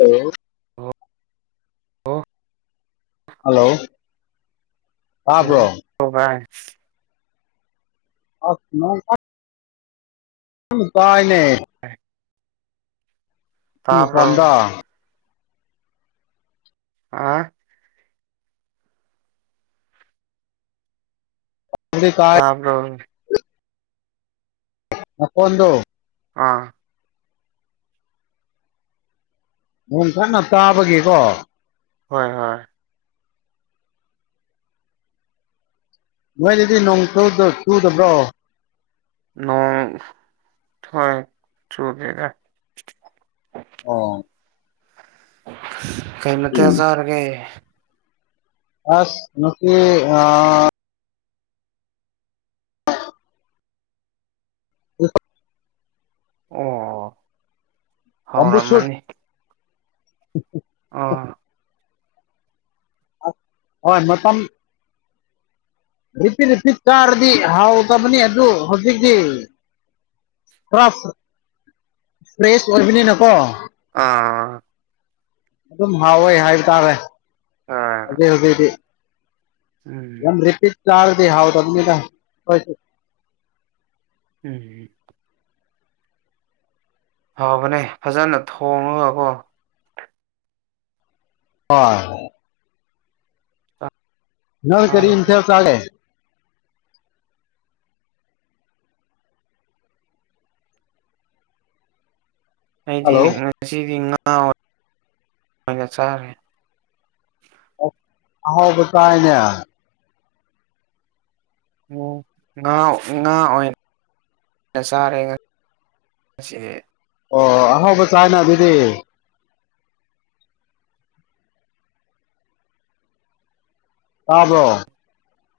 hello ꯑꯣ ꯑꯣ hello ꯇꯥꯕ꯭ꯔꯣ ꯑꯣ ꯚꯥꯏ [unintelligible] ꯑꯗꯨꯝ ꯇꯥꯏꯅꯦ ꯑꯦ [unintelligible] ꯃꯄꯥꯟꯗ ꯑꯥ [unintelligible] ꯇꯥꯕ꯭ꯔꯣ ꯅꯈꯣꯟꯗꯣ ꯑꯥ ꯅꯣꯡ ꯀꯟꯅ ꯇꯥꯕꯒꯤꯀꯣ ꯍꯣꯏ ꯍꯣꯏ ꯅꯣꯏꯗꯗꯤ ꯅꯣꯡ ꯆꯨꯗ ꯆꯨꯗꯕ꯭ꯔꯣ ꯅꯣꯡ ꯊꯣꯏ ꯆꯨꯗꯦꯗ ꯑꯣ ꯀꯩ ꯃꯊꯦꯜ ꯆꯥꯔꯒꯦ ꯑꯁ ꯉꯁꯤ ꯑ [inaudible] ꯑꯣ ꯕꯝꯕꯨ ꯁꯨꯠ ꯍꯥꯥꯎꯔꯝꯃꯅꯤ [inaudible] ꯑꯣ ꯍꯣꯏ ꯃꯇꯝ [unintelligible] ꯆꯥꯔꯗꯤ ꯍꯥꯎꯗꯕꯅꯤ ꯑꯗꯨ ꯍꯧꯖꯤꯛꯇꯤ ꯄꯨꯔ ꯐ꯭ꯔꯦꯁ ꯑꯣꯏꯕꯅꯤꯅꯀꯣ ꯑꯥ ꯑꯗꯨꯝ ꯍꯥꯎꯋꯦ ꯍꯥꯏꯕ ꯇꯥꯔꯦ ꯑꯥ ꯍꯧꯖꯤꯛ ꯍꯧꯖꯤꯛꯗꯤ ꯎꯝ ꯌꯥꯝ ꯔꯤꯄꯤꯠ ꯆꯥꯔꯗꯤ ꯍꯥꯎꯇꯕꯅꯦꯕ ꯈꯣꯏ ꯎꯝ ꯍꯥꯎꯕꯅꯦ ꯐꯖꯅ ꯊꯣꯡꯉꯒꯀꯣ ꯑꯥ ꯅꯣꯏ ꯀꯔꯤ ꯆꯥꯔꯗꯤ ꯏꯟꯁꯥꯡ ꯆꯥꯒꯦ [unintelligible] ꯑꯩꯗꯤ ꯍꯜꯂꯣ ꯉꯁꯤꯗꯤ ꯉꯥ ꯑꯣꯏꯅ ꯆꯥꯔꯦ ꯑꯣ ꯑꯍꯥꯎꯕ ꯆꯥꯏꯅꯦ ꯎꯝ ꯉꯥ ꯑꯣꯏ ꯉꯥ ꯑꯣꯏꯅ ꯆꯥꯔꯦ ꯉ ꯉꯁꯤꯗꯤ ꯑꯣ ꯑꯍꯥꯎꯕ ꯆꯥꯏꯅ ꯑꯗꯨꯗꯤ ꯇꯥꯕ꯭ꯔꯣ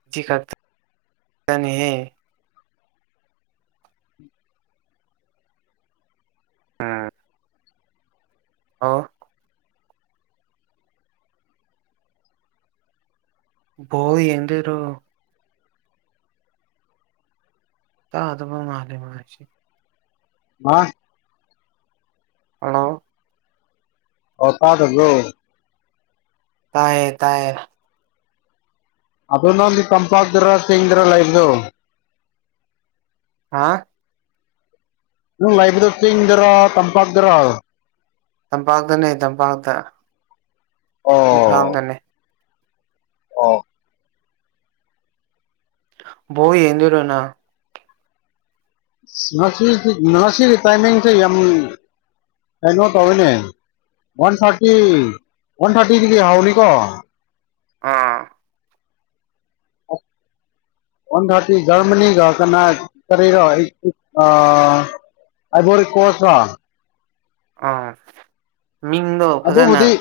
ꯉꯁꯤ ꯈꯛꯅꯤꯍꯦ ꯎꯝ ꯑꯧ ꯕꯣꯜꯗꯤ ꯌꯦꯡꯗꯨꯏꯔꯣ ꯇꯥꯗꯕ ꯃꯥꯂꯦ ꯃꯥꯁꯤ [unintelligible] ꯍꯂꯣ ꯑꯣ ꯇꯥꯗꯕ꯭ꯔꯣ ꯇꯥꯏꯌꯦ ꯇꯥꯏꯌꯦ ꯑꯗꯨ ꯅꯪꯗꯤ ꯇꯝꯄꯥꯛꯇꯔ ꯆꯤꯡꯗꯔ ꯂꯩꯕꯗꯨ ꯍꯥꯥ ꯅꯪ ꯂꯩꯥꯏꯕꯗ ꯆꯤꯡꯗꯔꯣ ꯇꯝꯄꯥꯛꯇꯔꯣ ꯇꯝꯄꯥꯛꯇꯅꯦ ꯇꯝꯄꯥꯛꯇ ꯑꯣ ꯏꯝꯐꯥꯜꯗꯅꯦ ꯑꯣ ꯕꯣꯜ ꯌꯦꯗꯣꯏꯔꯣ ꯅꯪ ꯉꯁꯤꯁꯤ ꯉꯁꯤꯒꯤ ꯇꯥꯏꯃꯤꯡꯁꯦ ꯌꯥꯝ ꯀꯩꯅꯣ ꯇꯧꯋꯤꯅꯦ ꯋꯥꯟ ꯊꯥꯔꯇꯤ ꯋꯥꯟ ꯊꯥꯔꯇꯤꯗꯒꯤ ꯍꯥꯎꯅꯤꯀꯣ ꯑꯥ ꯋꯥꯟ ꯊꯥꯔꯇꯤ ꯖꯔꯃꯅꯤꯒ ꯀꯅꯥ ꯀꯔꯤꯔꯣ ꯑꯥ ꯑꯥꯏꯕꯣꯔꯤ ꯀꯣꯁꯔꯣ ꯑꯥ ꯃꯤꯡꯗꯣ ꯐꯖꯅ ꯑꯗꯨꯕꯨꯗꯤ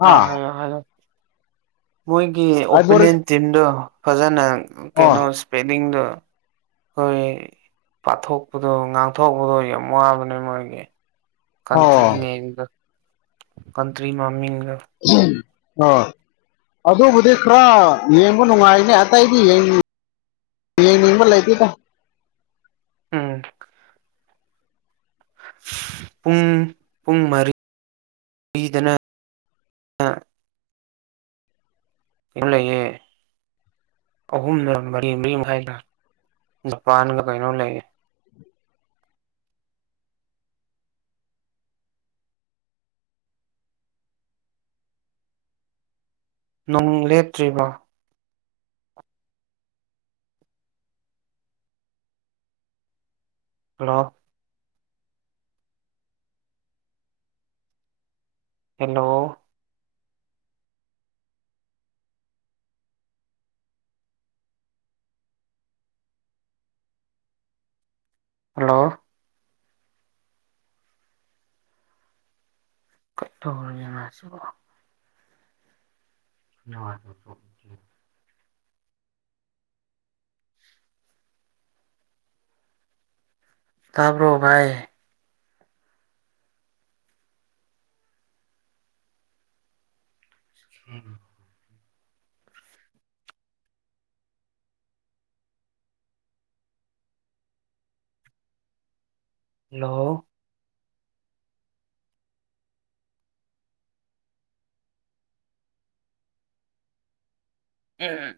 ꯑ ꯑꯥ ꯍꯥꯏꯌꯣ ꯍꯥꯏꯌꯣ ꯃꯣꯏꯒꯤ ꯑꯥꯏꯕꯣꯔꯤ ꯑꯣꯄꯣꯅꯦꯟ ꯇꯤꯝꯗꯣ ꯐꯖꯅ ꯑꯣ ꯀꯩꯅꯣ ꯏꯁꯄꯦꯂꯤꯡꯗꯣ ꯑꯩꯈꯣꯏ ꯄꯥꯊꯣꯛꯄꯗꯣ ꯉꯥꯡꯊꯣꯛꯄꯗꯣ ꯌꯥꯝ ꯋꯥꯕꯅꯦ ꯃꯣꯏꯒꯤ ꯑꯣ ꯀꯥꯡꯇꯔꯤ ꯅꯦꯝꯒ ꯀꯟꯇ꯭ꯔꯤ ꯃꯃꯤꯡꯒ ꯑꯍꯝ ꯍꯣ ꯑꯗꯨꯕꯨꯗꯤ ꯈꯔ ꯌꯦꯡꯕ ꯅꯨꯡꯉꯥꯏꯅꯦ ꯑꯇꯩꯗꯤ ꯌꯦꯡ ꯌꯦꯡꯅꯤꯡꯕ ꯂꯩꯇꯦꯗ ꯎꯨꯝ ꯄꯨꯡ ꯄꯨꯡ ꯃꯔꯤ-ꯗꯅ ꯌꯨꯝ ꯂꯩꯌꯦ ꯑꯍꯨꯝꯔꯥ ꯃꯔꯤ ꯃꯔꯤꯃꯈꯥꯏꯔꯥ ꯖꯄꯥꯟꯒ ꯀꯩꯅꯣ ꯂꯩꯌꯦ ꯅꯨꯡ ꯂꯦꯞꯇ꯭ꯔꯤꯕꯣ ꯍꯜꯂꯣ ꯍꯦꯜꯂꯣ ꯍꯜꯂꯣ ꯀꯩꯇꯧꯔꯒꯦ ꯃꯥꯁꯤꯕꯣ [unintelligible] ꯇꯥꯕ꯭ꯔꯣ ꯚꯥꯏ ꯎꯨꯝ ꯍꯜꯂꯣ ꯎꯨꯝ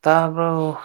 ꯇꯥꯕ꯭ꯔꯣ